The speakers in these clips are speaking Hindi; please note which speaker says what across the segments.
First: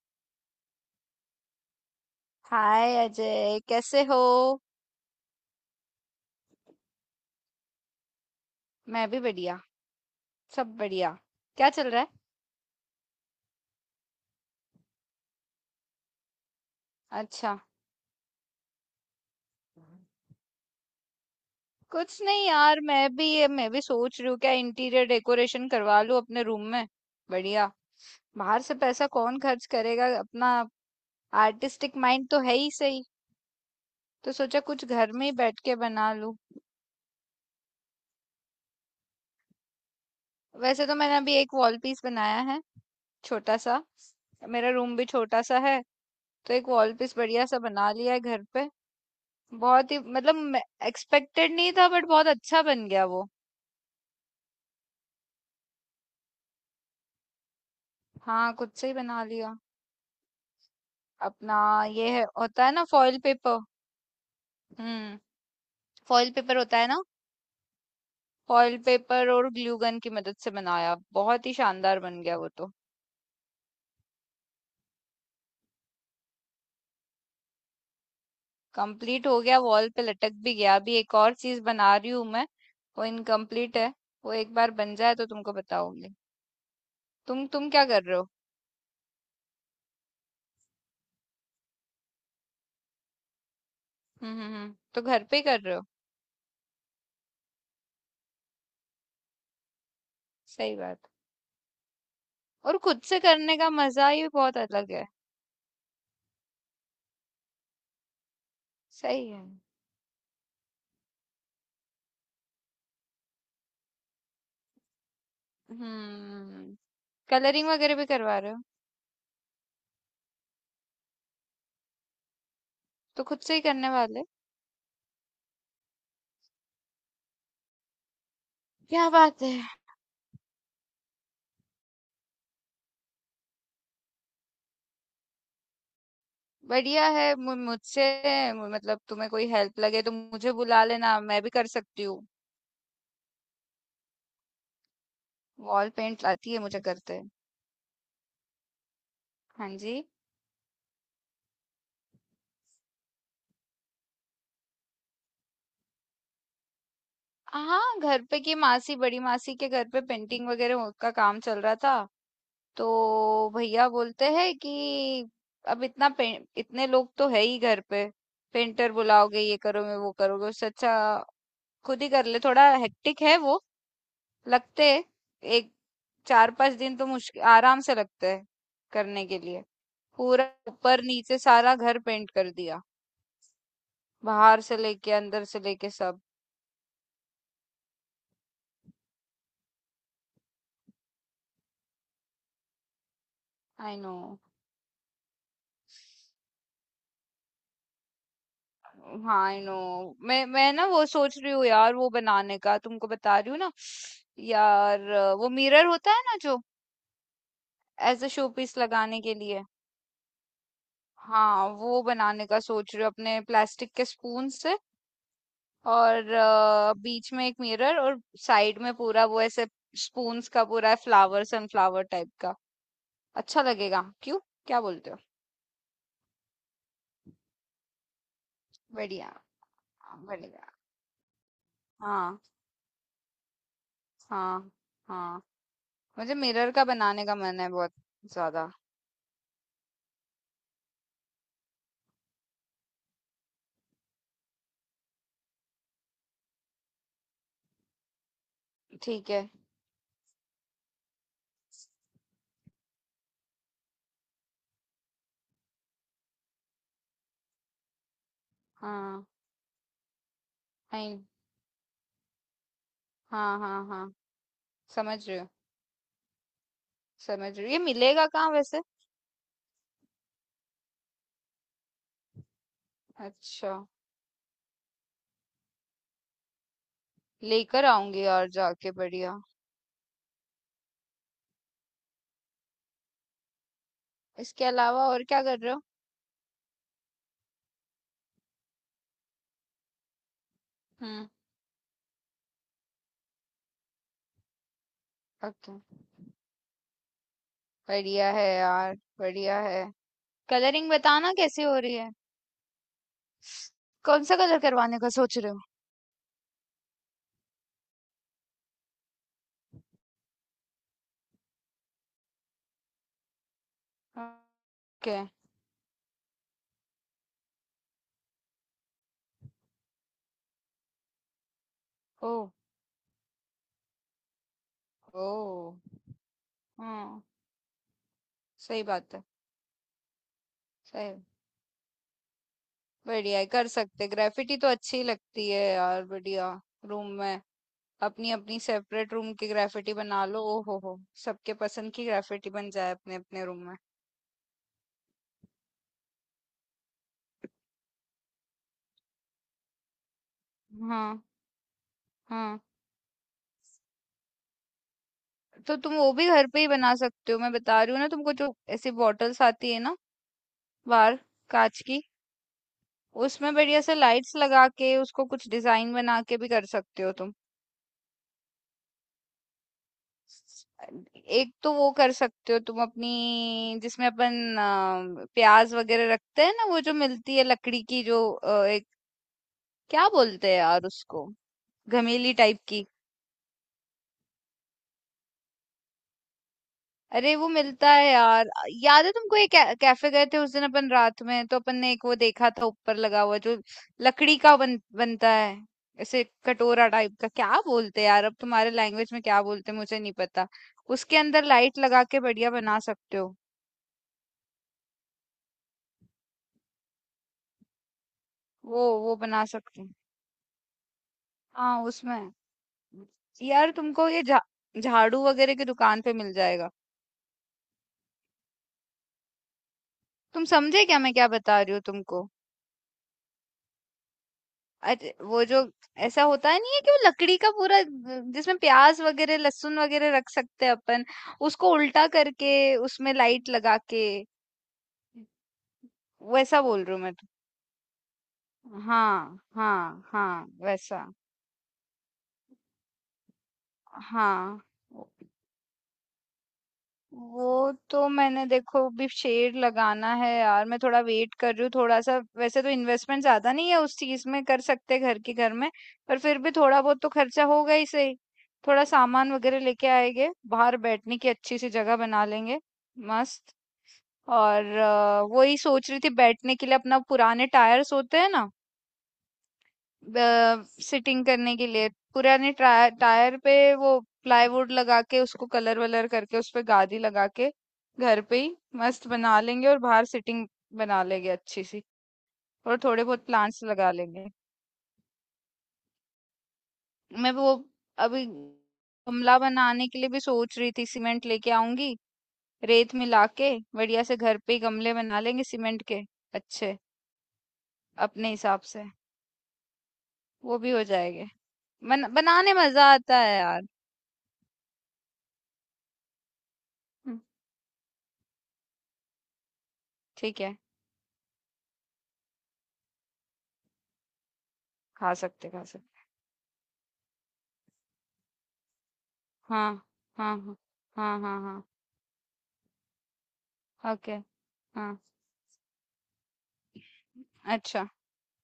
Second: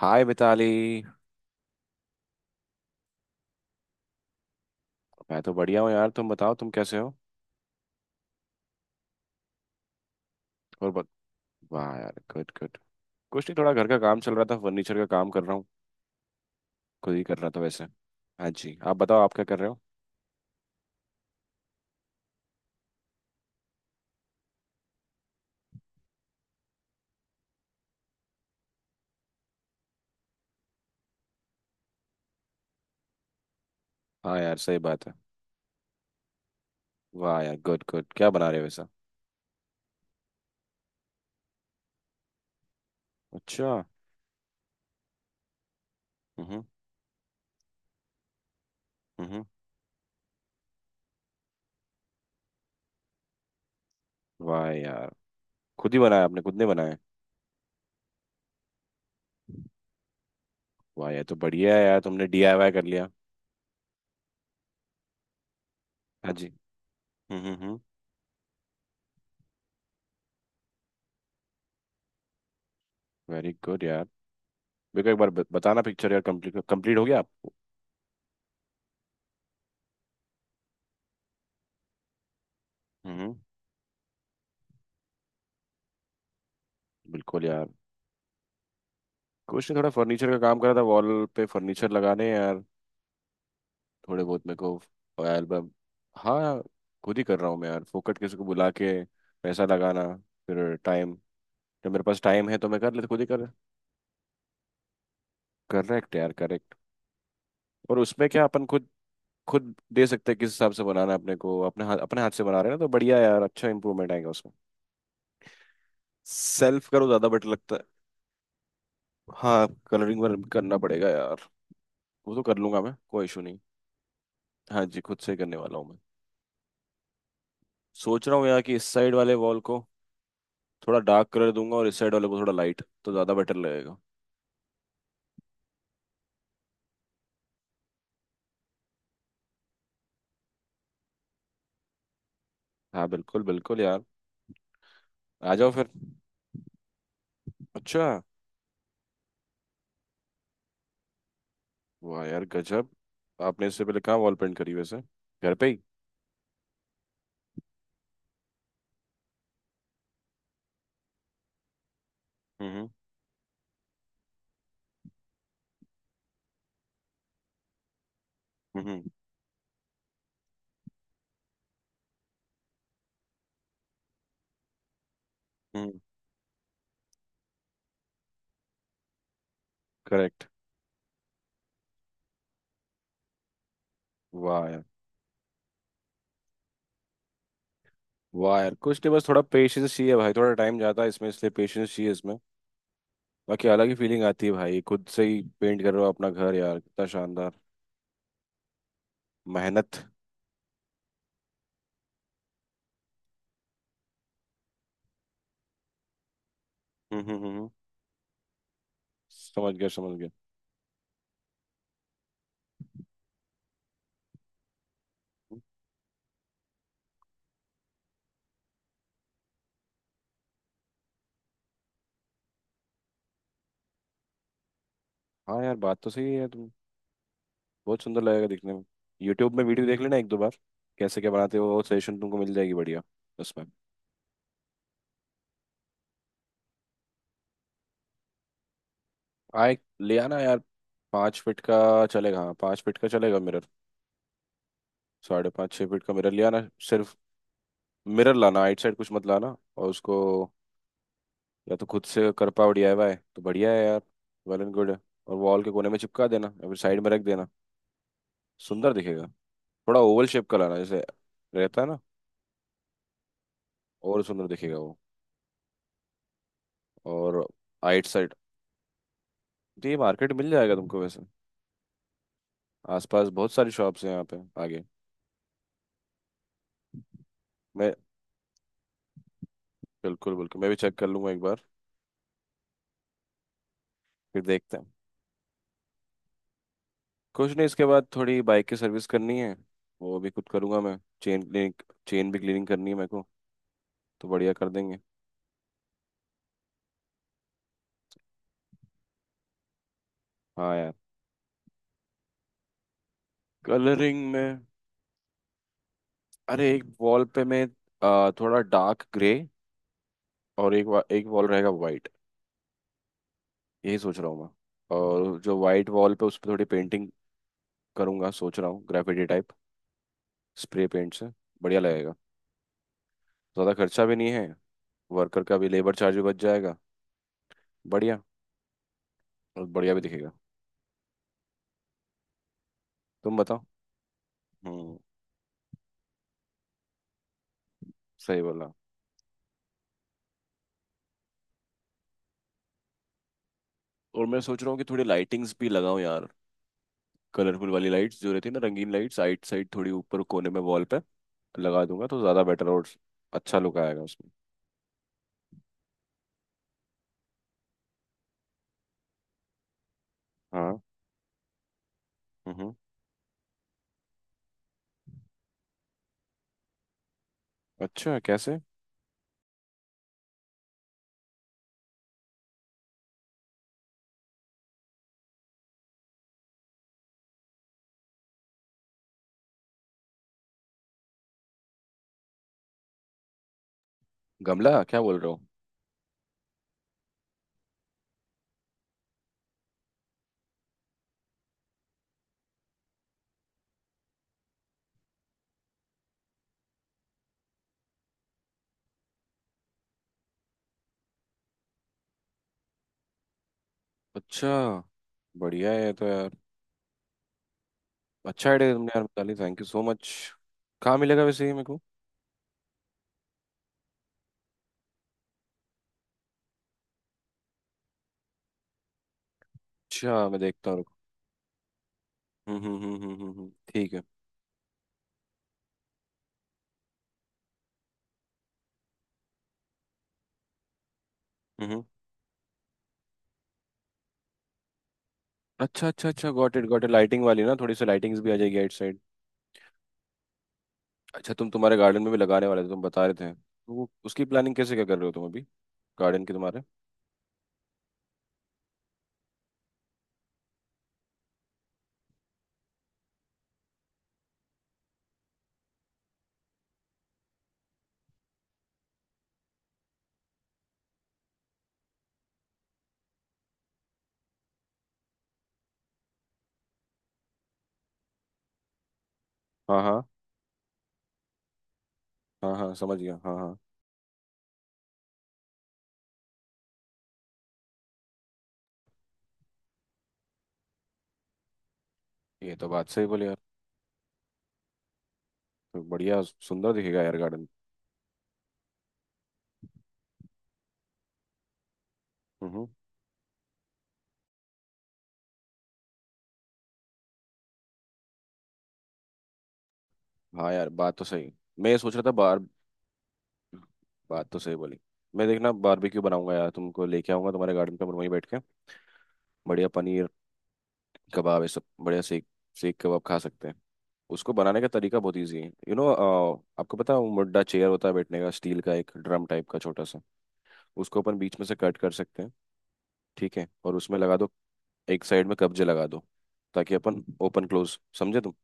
Speaker 1: हाय मिताली।
Speaker 2: हाय अजय, कैसे हो।
Speaker 1: मैं तो बढ़िया हूँ यार, तुम बताओ तुम कैसे हो।
Speaker 2: मैं भी बढ़िया। सब
Speaker 1: और बत...
Speaker 2: बढ़िया। क्या चल
Speaker 1: वाह
Speaker 2: रहा है।
Speaker 1: यार, गुड गुड। कुछ नहीं, थोड़ा घर का काम चल रहा था, फर्नीचर का काम कर रहा हूँ। खुद ही कर रहा
Speaker 2: अच्छा।
Speaker 1: था वैसे। हाँ जी, आप बताओ आप क्या कर रहे हो।
Speaker 2: कुछ नहीं यार, मैं भी सोच रही हूँ क्या इंटीरियर डेकोरेशन करवा लूँ अपने रूम में। बढ़िया। बाहर से पैसा कौन खर्च करेगा अपना। आर्टिस्टिक माइंड तो है ही सही। तो
Speaker 1: हाँ यार,
Speaker 2: सोचा
Speaker 1: सही
Speaker 2: कुछ
Speaker 1: बात है।
Speaker 2: घर में ही बैठ के बना लूँ।
Speaker 1: वाह यार, गुड गुड, क्या बना रहे हो वैसा।
Speaker 2: वैसे तो मैंने अभी एक वॉल पीस बनाया है, छोटा
Speaker 1: अच्छा।
Speaker 2: सा। मेरा रूम भी छोटा सा है। तो
Speaker 1: हम्म
Speaker 2: एक वॉल पीस बढ़िया सा बना लिया है घर पे।
Speaker 1: हम्म।
Speaker 2: बहुत ही मतलब एक्सपेक्टेड नहीं था, बट बहुत अच्छा बन गया वो।
Speaker 1: वाह यार, खुद ही बनाया आपने, खुद ने बनाया?
Speaker 2: हाँ, खुद से ही बना लिया
Speaker 1: वाह यार, तो
Speaker 2: अपना।
Speaker 1: बढ़िया है यार,
Speaker 2: ये है,
Speaker 1: तुमने
Speaker 2: होता
Speaker 1: डीआईवाई
Speaker 2: है
Speaker 1: कर
Speaker 2: ना
Speaker 1: लिया।
Speaker 2: Foil paper. हम्म। फॉइल
Speaker 1: हाँ जी।
Speaker 2: पेपर होता है ना।
Speaker 1: हम्म।
Speaker 2: फॉइल पेपर और ग्लू गन की मदद से बनाया, बहुत ही शानदार बन गया वो तो।
Speaker 1: वेरी गुड यार। मेरे को एक बार बताना पिक्चर यार, कंप्लीट कंप्लीट हो गया आप?
Speaker 2: कंप्लीट हो गया, वॉल पे लटक भी गया। अभी एक और चीज बना रही हूँ मैं। वो
Speaker 1: हम्म।
Speaker 2: इनकम्प्लीट है। वो एक बार बन जाए तो तुमको बताऊंगी।
Speaker 1: बिल्कुल
Speaker 2: तुम
Speaker 1: यार।
Speaker 2: तुम क्या कर रहे हो।
Speaker 1: कुछ नहीं, थोड़ा फर्नीचर का काम करा था, वॉल पे फर्नीचर लगाने हैं यार, थोड़े बहुत मेरे
Speaker 2: हम्म,
Speaker 1: को।
Speaker 2: तो घर पे ही कर
Speaker 1: एल्बम।
Speaker 2: रहे हो।
Speaker 1: हाँ, खुद ही कर रहा हूँ मैं यार, फोकट किसी को बुला के पैसा लगाना, फिर
Speaker 2: सही बात।
Speaker 1: टाइम। जब मेरे पास टाइम है तो
Speaker 2: और
Speaker 1: मैं कर
Speaker 2: खुद
Speaker 1: लेता,
Speaker 2: से
Speaker 1: खुद ही कर।
Speaker 2: करने का मजा ही बहुत अलग है।
Speaker 1: करेक्ट यार, करेक्ट। और उसमें क्या, अपन खुद
Speaker 2: सही है।
Speaker 1: खुद दे सकते हैं किस हिसाब से बनाना है अपने को, अपने हाथ से बना रहे हैं ना, तो बढ़िया यार, अच्छा इंप्रूवमेंट आएगा उसमें।
Speaker 2: हम्म।
Speaker 1: सेल्फ करो, ज्यादा बेटर
Speaker 2: कलरिंग
Speaker 1: लगता है।
Speaker 2: वगैरह भी करवा रहे हो।
Speaker 1: हाँ, कलरिंग वर्क करना पड़ेगा यार, वो तो कर लूंगा मैं,
Speaker 2: तो
Speaker 1: कोई
Speaker 2: खुद
Speaker 1: इशू
Speaker 2: से
Speaker 1: नहीं।
Speaker 2: ही करने वाले।
Speaker 1: हाँ जी, खुद से ही करने वाला हूँ मैं। सोच रहा हूँ यार कि इस
Speaker 2: क्या
Speaker 1: साइड वाले
Speaker 2: बात है।
Speaker 1: वॉल को थोड़ा डार्क कलर दूंगा, और इस साइड वाले को थोड़ा लाइट, तो ज्यादा बेटर लगेगा।
Speaker 2: बढ़िया है। मुझसे मतलब तुम्हें कोई हेल्प लगे तो मुझे बुला लेना, मैं भी कर सकती हूँ।
Speaker 1: हाँ बिल्कुल बिल्कुल यार, आ जाओ फिर।
Speaker 2: वॉल पेंट आती है मुझे करते।
Speaker 1: अच्छा।
Speaker 2: हाँ जी।
Speaker 1: वाह यार, गजब। आपने इससे पहले कहाँ वॉल पेंट करी वैसे, घर पे ही?
Speaker 2: हाँ, घर पे की। मासी, बड़ी मासी के घर पे पेंटिंग वगैरह का काम चल रहा था। तो
Speaker 1: हम्म
Speaker 2: भैया बोलते हैं कि अब इतने लोग तो है ही घर पे, पेंटर
Speaker 1: हम्म
Speaker 2: बुलाओगे, ये करोगे, वो करोगे, उससे अच्छा खुद ही कर ले। थोड़ा हेक्टिक है वो, लगते हैं, एक
Speaker 1: हम्म।
Speaker 2: चार पांच दिन तो मुश्किल आराम से लगते हैं करने के लिए।
Speaker 1: करेक्ट।
Speaker 2: पूरा ऊपर नीचे सारा घर पेंट कर दिया, बाहर
Speaker 1: वाह
Speaker 2: से
Speaker 1: यार।
Speaker 2: लेके अंदर से लेके सब।
Speaker 1: वाह यार, कुछ नहीं, बस थोड़ा पेशेंस चाहिए भाई, थोड़ा टाइम जाता है इसमें, इसलिए पेशेंस चाहिए इसमें। बाकी अलग ही
Speaker 2: आई नो।
Speaker 1: फीलिंग आती है भाई, खुद से ही पेंट कर रहे हो अपना घर यार, कितना शानदार
Speaker 2: हाँ आई नो।
Speaker 1: मेहनत।
Speaker 2: मैं ना वो सोच रही हूँ यार, वो बनाने का तुमको बता रही हूँ ना यार, वो मिरर होता है ना जो
Speaker 1: हम्म हम्म हम्म,
Speaker 2: एज अ शो पीस लगाने के लिए।
Speaker 1: समझ गया समझ गया।
Speaker 2: हाँ, वो बनाने का सोच रही हूँ अपने प्लास्टिक के स्पून से। और बीच में एक मिरर और साइड में पूरा वो ऐसे स्पून्स का पूरा फ्लावर सनफ्लावर टाइप का। अच्छा लगेगा क्यों, क्या बोलते हो।
Speaker 1: हाँ यार, बात तो सही है तुम। बहुत सुंदर लगेगा दिखने में।
Speaker 2: बढ़िया।
Speaker 1: यूट्यूब में वीडियो देख लेना एक दो बार,
Speaker 2: बढ़िया।
Speaker 1: कैसे क्या बनाते हो, वो सजेशन तुमको
Speaker 2: हाँ
Speaker 1: मिल जाएगी बढ़िया उसमें।
Speaker 2: हाँ हाँ। मुझे मिरर का बनाने का मन है बहुत ज्यादा।
Speaker 1: हाँ, एक ले आना यार। पाँच फीट का चलेगा, हाँ पाँच फीट का चलेगा मिरर, साढ़े पाँच छः फीट का मिरर ले आना। सिर्फ मिरर लाना, आइट साइड कुछ मत
Speaker 2: ठीक है।
Speaker 1: लाना, और उसको या तो खुद से कर पाओ डीआईवाई तो बढ़िया है यार, वेल एंड गुड है। और वॉल के कोने में चिपका देना या फिर साइड में रख देना, सुंदर
Speaker 2: हाँ।
Speaker 1: दिखेगा। थोड़ा ओवल शेप का लाना, जैसे
Speaker 2: नहीं।
Speaker 1: रहता है ना,
Speaker 2: हाँ हाँ हाँ।
Speaker 1: और सुंदर दिखेगा वो।
Speaker 2: समझ रही हूँ।
Speaker 1: और
Speaker 2: समझ रही हूँ ये
Speaker 1: आइट
Speaker 2: मिलेगा
Speaker 1: साइड
Speaker 2: कहाँ वैसे।
Speaker 1: तो ये मार्केट मिल जाएगा तुमको वैसे, आसपास बहुत सारी
Speaker 2: अच्छा।
Speaker 1: शॉप्स हैं यहाँ पे आगे।
Speaker 2: लेकर
Speaker 1: मैं
Speaker 2: आऊंगी यार जाके। बढ़िया।
Speaker 1: बिल्कुल बिल्कुल, मैं भी चेक कर लूंगा एक बार, फिर
Speaker 2: इसके
Speaker 1: देखते हैं।
Speaker 2: अलावा और क्या कर रहे हो।
Speaker 1: कुछ नहीं, इसके बाद थोड़ी बाइक की सर्विस करनी है, वो भी खुद करूंगा मैं।
Speaker 2: हम्म।
Speaker 1: चेन क्लीनिंग, चेन भी क्लीनिंग करनी है मेरे को, तो बढ़िया कर देंगे।
Speaker 2: ओके। बढ़िया है यार, बढ़िया है।
Speaker 1: हाँ
Speaker 2: कलरिंग
Speaker 1: यार,
Speaker 2: बताना कैसे हो रही है।
Speaker 1: कलरिंग
Speaker 2: कौन सा
Speaker 1: में,
Speaker 2: कलर करवाने का सोच रहे हो।
Speaker 1: अरे एक वॉल पे मैं थोड़ा डार्क ग्रे, और एक वॉल रहेगा वाइट, यही सोच रहा हूँ मैं।
Speaker 2: ओके।
Speaker 1: और जो वाइट वॉल पे, उस पर थोड़ी पेंटिंग करूंगा, सोच रहा हूँ ग्रेफिटी टाइप, स्प्रे पेंट से, बढ़िया लगेगा।
Speaker 2: ओ।
Speaker 1: ज़्यादा खर्चा भी नहीं है, वर्कर का भी
Speaker 2: ओ।
Speaker 1: लेबर चार्ज भी बच जाएगा,
Speaker 2: हाँ।
Speaker 1: बढ़िया।
Speaker 2: सही बात है।
Speaker 1: और बढ़िया भी दिखेगा।
Speaker 2: सही।
Speaker 1: तुम
Speaker 2: बढ़िया है,
Speaker 1: बताओ।
Speaker 2: कर सकते। ग्रेफिटी तो
Speaker 1: हम्म।
Speaker 2: अच्छी लगती है यार, बढ़िया। रूम में अपनी
Speaker 1: सही
Speaker 2: अपनी
Speaker 1: बोला।
Speaker 2: सेपरेट रूम की ग्रेफिटी बना लो। ओ हो हो। सबके पसंद की ग्रेफिटी बन जाए अपने अपने रूम में।
Speaker 1: और मैं सोच रहा हूँ कि थोड़ी लाइटिंग्स भी लगाऊं यार, कलरफुल वाली लाइट्स जो रहती है ना, रंगीन लाइट्स, साइड साइड थोड़ी ऊपर कोने में वॉल पे
Speaker 2: हाँ।
Speaker 1: लगा दूंगा तो ज्यादा
Speaker 2: हाँ।
Speaker 1: बेटर और अच्छा लुक आएगा उसमें।
Speaker 2: तो तुम वो भी घर पे ही बना सकते हो। मैं बता रही हूँ ना तुमको, जो ऐसी बॉटल्स आती है ना
Speaker 1: हाँ।
Speaker 2: बाहर, कांच की।
Speaker 1: हम्म।
Speaker 2: उसमें बढ़िया से लाइट्स लगा के, उसको कुछ डिजाइन बना के भी कर सकते हो तुम।
Speaker 1: अच्छा कैसे?
Speaker 2: एक तो वो कर सकते हो तुम अपनी, जिसमें अपन प्याज वगैरह रखते हैं ना, वो जो मिलती है लकड़ी की जो एक क्या बोलते हैं यार उसको, घमेली टाइप की।
Speaker 1: गमला क्या बोल रहे हो?
Speaker 2: अरे वो मिलता है यार। याद है तुमको, एक कैफे गए थे उस दिन अपन रात में, तो अपन ने एक वो देखा था ऊपर लगा हुआ, जो लकड़ी का बनता है ऐसे कटोरा टाइप का, क्या बोलते हैं यार अब तुम्हारे लैंग्वेज में, क्या बोलते हैं मुझे नहीं पता। उसके अंदर लाइट लगा के बढ़िया बना सकते हो।
Speaker 1: अच्छा, बढ़िया है ये तो यार, अच्छा आइडिया
Speaker 2: वो
Speaker 1: तुमने यार
Speaker 2: वो
Speaker 1: मिताली,
Speaker 2: बना
Speaker 1: थैंक यू
Speaker 2: सकते
Speaker 1: सो
Speaker 2: हो।
Speaker 1: मच। कहाँ मिलेगा वैसे ये मेरे को?
Speaker 2: हाँ उसमें। यार तुमको ये झाड़ू वगैरह की दुकान पे मिल जाएगा।
Speaker 1: अच्छा, मैं
Speaker 2: तुम
Speaker 1: देखता हूँ।
Speaker 2: समझे क्या मैं क्या बता रही हूँ तुमको।
Speaker 1: ठीक है।
Speaker 2: अरे वो जो ऐसा होता है, नहीं है कि वो लकड़ी का पूरा जिसमें प्याज वगैरह लहसुन वगैरह रख सकते हैं अपन, उसको
Speaker 1: हम्म।
Speaker 2: उल्टा करके उसमें लाइट लगा के,
Speaker 1: अच्छा अच्छा अच्छा, गॉट
Speaker 2: वैसा
Speaker 1: इट गॉट
Speaker 2: बोल
Speaker 1: इट,
Speaker 2: रही हूँ मैं
Speaker 1: लाइटिंग
Speaker 2: तो।
Speaker 1: वाली ना, थोड़ी सी लाइटिंग्स भी आ जाएगी आउट साइड।
Speaker 2: हाँ हाँ हाँ वैसा।
Speaker 1: अच्छा तुम तुम्हारे गार्डन में भी लगाने वाले थे, तुम बता रहे थे, तो वो उसकी प्लानिंग
Speaker 2: हाँ,
Speaker 1: कैसे क्या कर रहे हो तुम अभी, गार्डन की तुम्हारे।
Speaker 2: वो तो मैंने, देखो भी शेड लगाना है यार। मैं थोड़ा वेट कर रही हूँ थोड़ा सा। वैसे तो इन्वेस्टमेंट ज्यादा नहीं है उस चीज में, कर सकते घर के घर में, पर फिर भी थोड़ा बहुत तो खर्चा होगा ही सही। थोड़ा सामान वगैरह लेके आएंगे, बाहर बैठने की अच्छी सी जगह बना लेंगे मस्त। और वही सोच रही थी, बैठने के लिए अपना पुराने टायर्स होते हैं ना,
Speaker 1: हाँ हाँ
Speaker 2: सिटिंग करने के लिए पुराने
Speaker 1: हाँ हाँ समझ गया हाँ
Speaker 2: टायर पे
Speaker 1: हाँ।
Speaker 2: वो प्लाईवुड लगा के उसको कलर वलर करके उस पे गादी लगा के घर पे ही मस्त बना लेंगे, और बाहर सिटिंग बना लेंगे अच्छी सी।
Speaker 1: ये तो
Speaker 2: और
Speaker 1: बात
Speaker 2: थोड़े
Speaker 1: सही बोली
Speaker 2: बहुत
Speaker 1: यार।
Speaker 2: प्लांट्स लगा लेंगे।
Speaker 1: तो बढ़िया, सुंदर दिखेगा यार
Speaker 2: मैं
Speaker 1: गार्डन।
Speaker 2: वो अभी गमला बनाने के लिए भी सोच रही थी, सीमेंट लेके आऊंगी,
Speaker 1: हम्म।
Speaker 2: रेत मिला के बढ़िया से घर पे ही गमले बना लेंगे सीमेंट के, अच्छे, अपने हिसाब से।
Speaker 1: हाँ
Speaker 2: वो
Speaker 1: यार,
Speaker 2: भी हो
Speaker 1: बात तो
Speaker 2: जाएंगे।
Speaker 1: सही। मैं ये सोच रहा था बार,
Speaker 2: बनाने मजा आता है यार।
Speaker 1: बात तो सही बोली। मैं देखना बारबेक्यू बनाऊंगा यार, तुमको लेके
Speaker 2: हम्म,
Speaker 1: आऊंगा तुम्हारे गार्डन पे, वहीं बैठ के बढ़िया पनीर
Speaker 2: ठीक है।
Speaker 1: कबाब, ये सब बढ़िया सेक सेक कबाब खा सकते हैं। उसको बनाने का तरीका
Speaker 2: खा
Speaker 1: बहुत ईजी
Speaker 2: सकते,
Speaker 1: है
Speaker 2: खा
Speaker 1: यू नो।
Speaker 2: सकते।
Speaker 1: आपको पता है वो मुड्डा चेयर होता है बैठने का, स्टील का एक ड्रम टाइप का
Speaker 2: हाँ,
Speaker 1: छोटा सा,
Speaker 2: हाँ, हाँ।
Speaker 1: उसको अपन
Speaker 2: हाँ,
Speaker 1: बीच
Speaker 2: हाँ,
Speaker 1: में से
Speaker 2: हाँ।
Speaker 1: कट कर सकते हैं, ठीक है, और उसमें
Speaker 2: ओके,
Speaker 1: लगा दो,
Speaker 2: हाँ।
Speaker 1: एक साइड में कब्जे लगा दो, ताकि अपन ओपन क्लोज,
Speaker 2: अच्छा,
Speaker 1: समझे तुम,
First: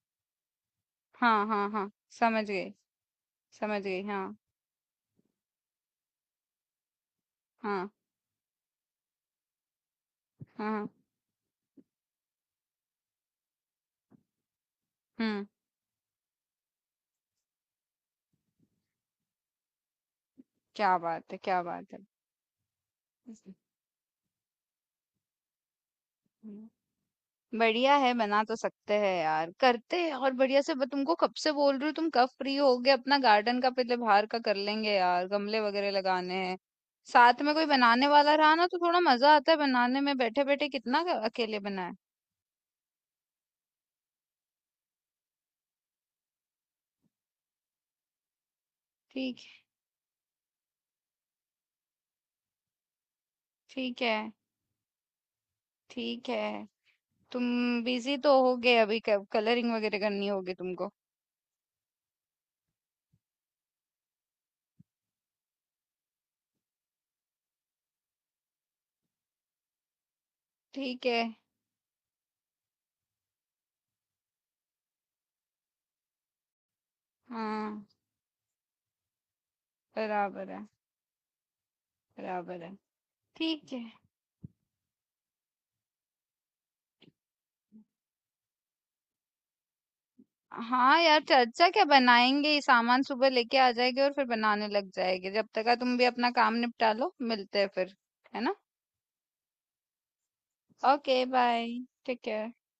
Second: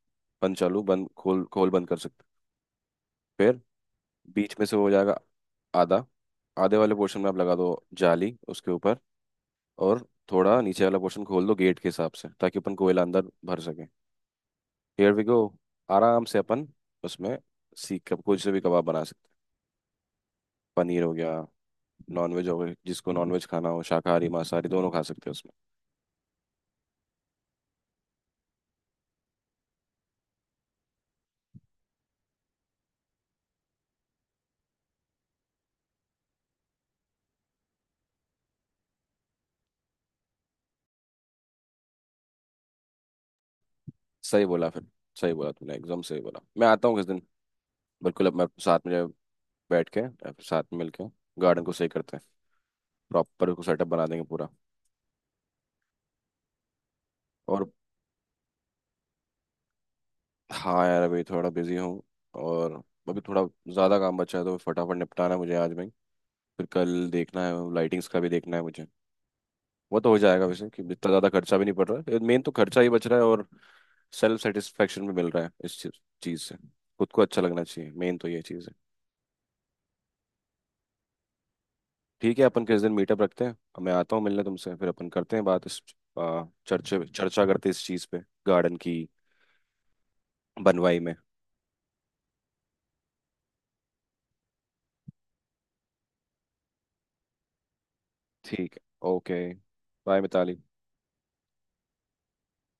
Speaker 1: बंद चालू बंद, खोल
Speaker 2: हाँ, हाँ,
Speaker 1: खोल बंद
Speaker 2: हाँ।
Speaker 1: कर सकते।
Speaker 2: समझ गई,
Speaker 1: फिर
Speaker 2: समझ गई। हाँ,
Speaker 1: बीच में से वो हो जाएगा आधा, आधे वाले पोर्शन में आप लगा दो
Speaker 2: हाँ,
Speaker 1: जाली उसके ऊपर, और थोड़ा
Speaker 2: हाँ,
Speaker 1: नीचे
Speaker 2: हाँ।
Speaker 1: वाला पोर्शन खोल दो गेट के हिसाब से, ताकि अपन कोयला अंदर भर सके। हियर वी गो,
Speaker 2: हुँ,
Speaker 1: आराम से अपन उसमें सीख कब कुछ से भी कबाब बना सकते हैं,
Speaker 2: क्या
Speaker 1: पनीर हो गया,
Speaker 2: बात है, क्या बात है।
Speaker 1: नॉनवेज हो गया, जिसको नॉनवेज खाना हो, शाकाहारी मांसाहारी दोनों खा सकते हैं उसमें।
Speaker 2: हम्म, बढ़िया है, बना तो सकते हैं यार। करते हैं और बढ़िया से। मैं तुमको कब से बोल रही हूँ, तुम कब फ्री होगे। अपना गार्डन का पहले बाहर का कर लेंगे यार, गमले वगैरह लगाने हैं। साथ में कोई बनाने वाला रहा ना तो थोड़ा मज़ा आता है बनाने में, बैठे-बैठे कितना अकेले बनाएँ।
Speaker 1: सही बोला फिर, सही बोला तुमने, एकदम सही बोला। मैं आता हूँ किस दिन, बिल्कुल, अब मैं साथ में, जब
Speaker 2: ठीक
Speaker 1: बैठ के, अब साथ में मिलके गार्डन को सही करते हैं, प्रॉपर उसको सेटअप
Speaker 2: ठीक
Speaker 1: बना
Speaker 2: है,
Speaker 1: देंगे पूरा।
Speaker 2: ठीक है। तुम
Speaker 1: और
Speaker 2: बिजी तो होगे अभी, कलरिंग वगैरह करनी होगी
Speaker 1: हाँ
Speaker 2: तुमको।
Speaker 1: यार, अभी थोड़ा बिजी हूँ, और अभी थोड़ा ज़्यादा काम बचा है, तो फटाफट निपटाना है मुझे आज में ही। फिर कल देखना है, लाइटिंग्स का भी देखना है मुझे। वो तो हो जाएगा वैसे, कि
Speaker 2: ठीक
Speaker 1: इतना
Speaker 2: है।
Speaker 1: ज़्यादा खर्चा भी नहीं पड़ रहा है, मेन तो खर्चा ही बच रहा है, और सेल्फ सेटिस्फेक्शन भी मिल रहा है इस चीज़ चीज़ से, खुद को अच्छा लगना
Speaker 2: हाँ।
Speaker 1: चाहिए, मेन तो ये चीज़।
Speaker 2: बराबर है।
Speaker 1: ठीक है,
Speaker 2: बराबर
Speaker 1: अपन
Speaker 2: है।
Speaker 1: किस दिन मीटअप रखते
Speaker 2: ठीक
Speaker 1: हैं,
Speaker 2: है।
Speaker 1: मैं आता हूँ मिलने तुमसे, फिर अपन करते हैं बात इस, चर्चे चर्चा करते हैं इस चीज़ पे, गार्डन की बनवाई
Speaker 2: हाँ
Speaker 1: में।
Speaker 2: यार, चर्चा क्या, बनाएंगे ये सामान सुबह लेके आ जाएंगे और फिर बनाने लग जाएंगे। जब तक का तुम भी अपना काम निपटा लो, मिलते हैं फिर। है ना।
Speaker 1: ठीक है, okay, bye Mitali.
Speaker 2: Okay bye. Take care.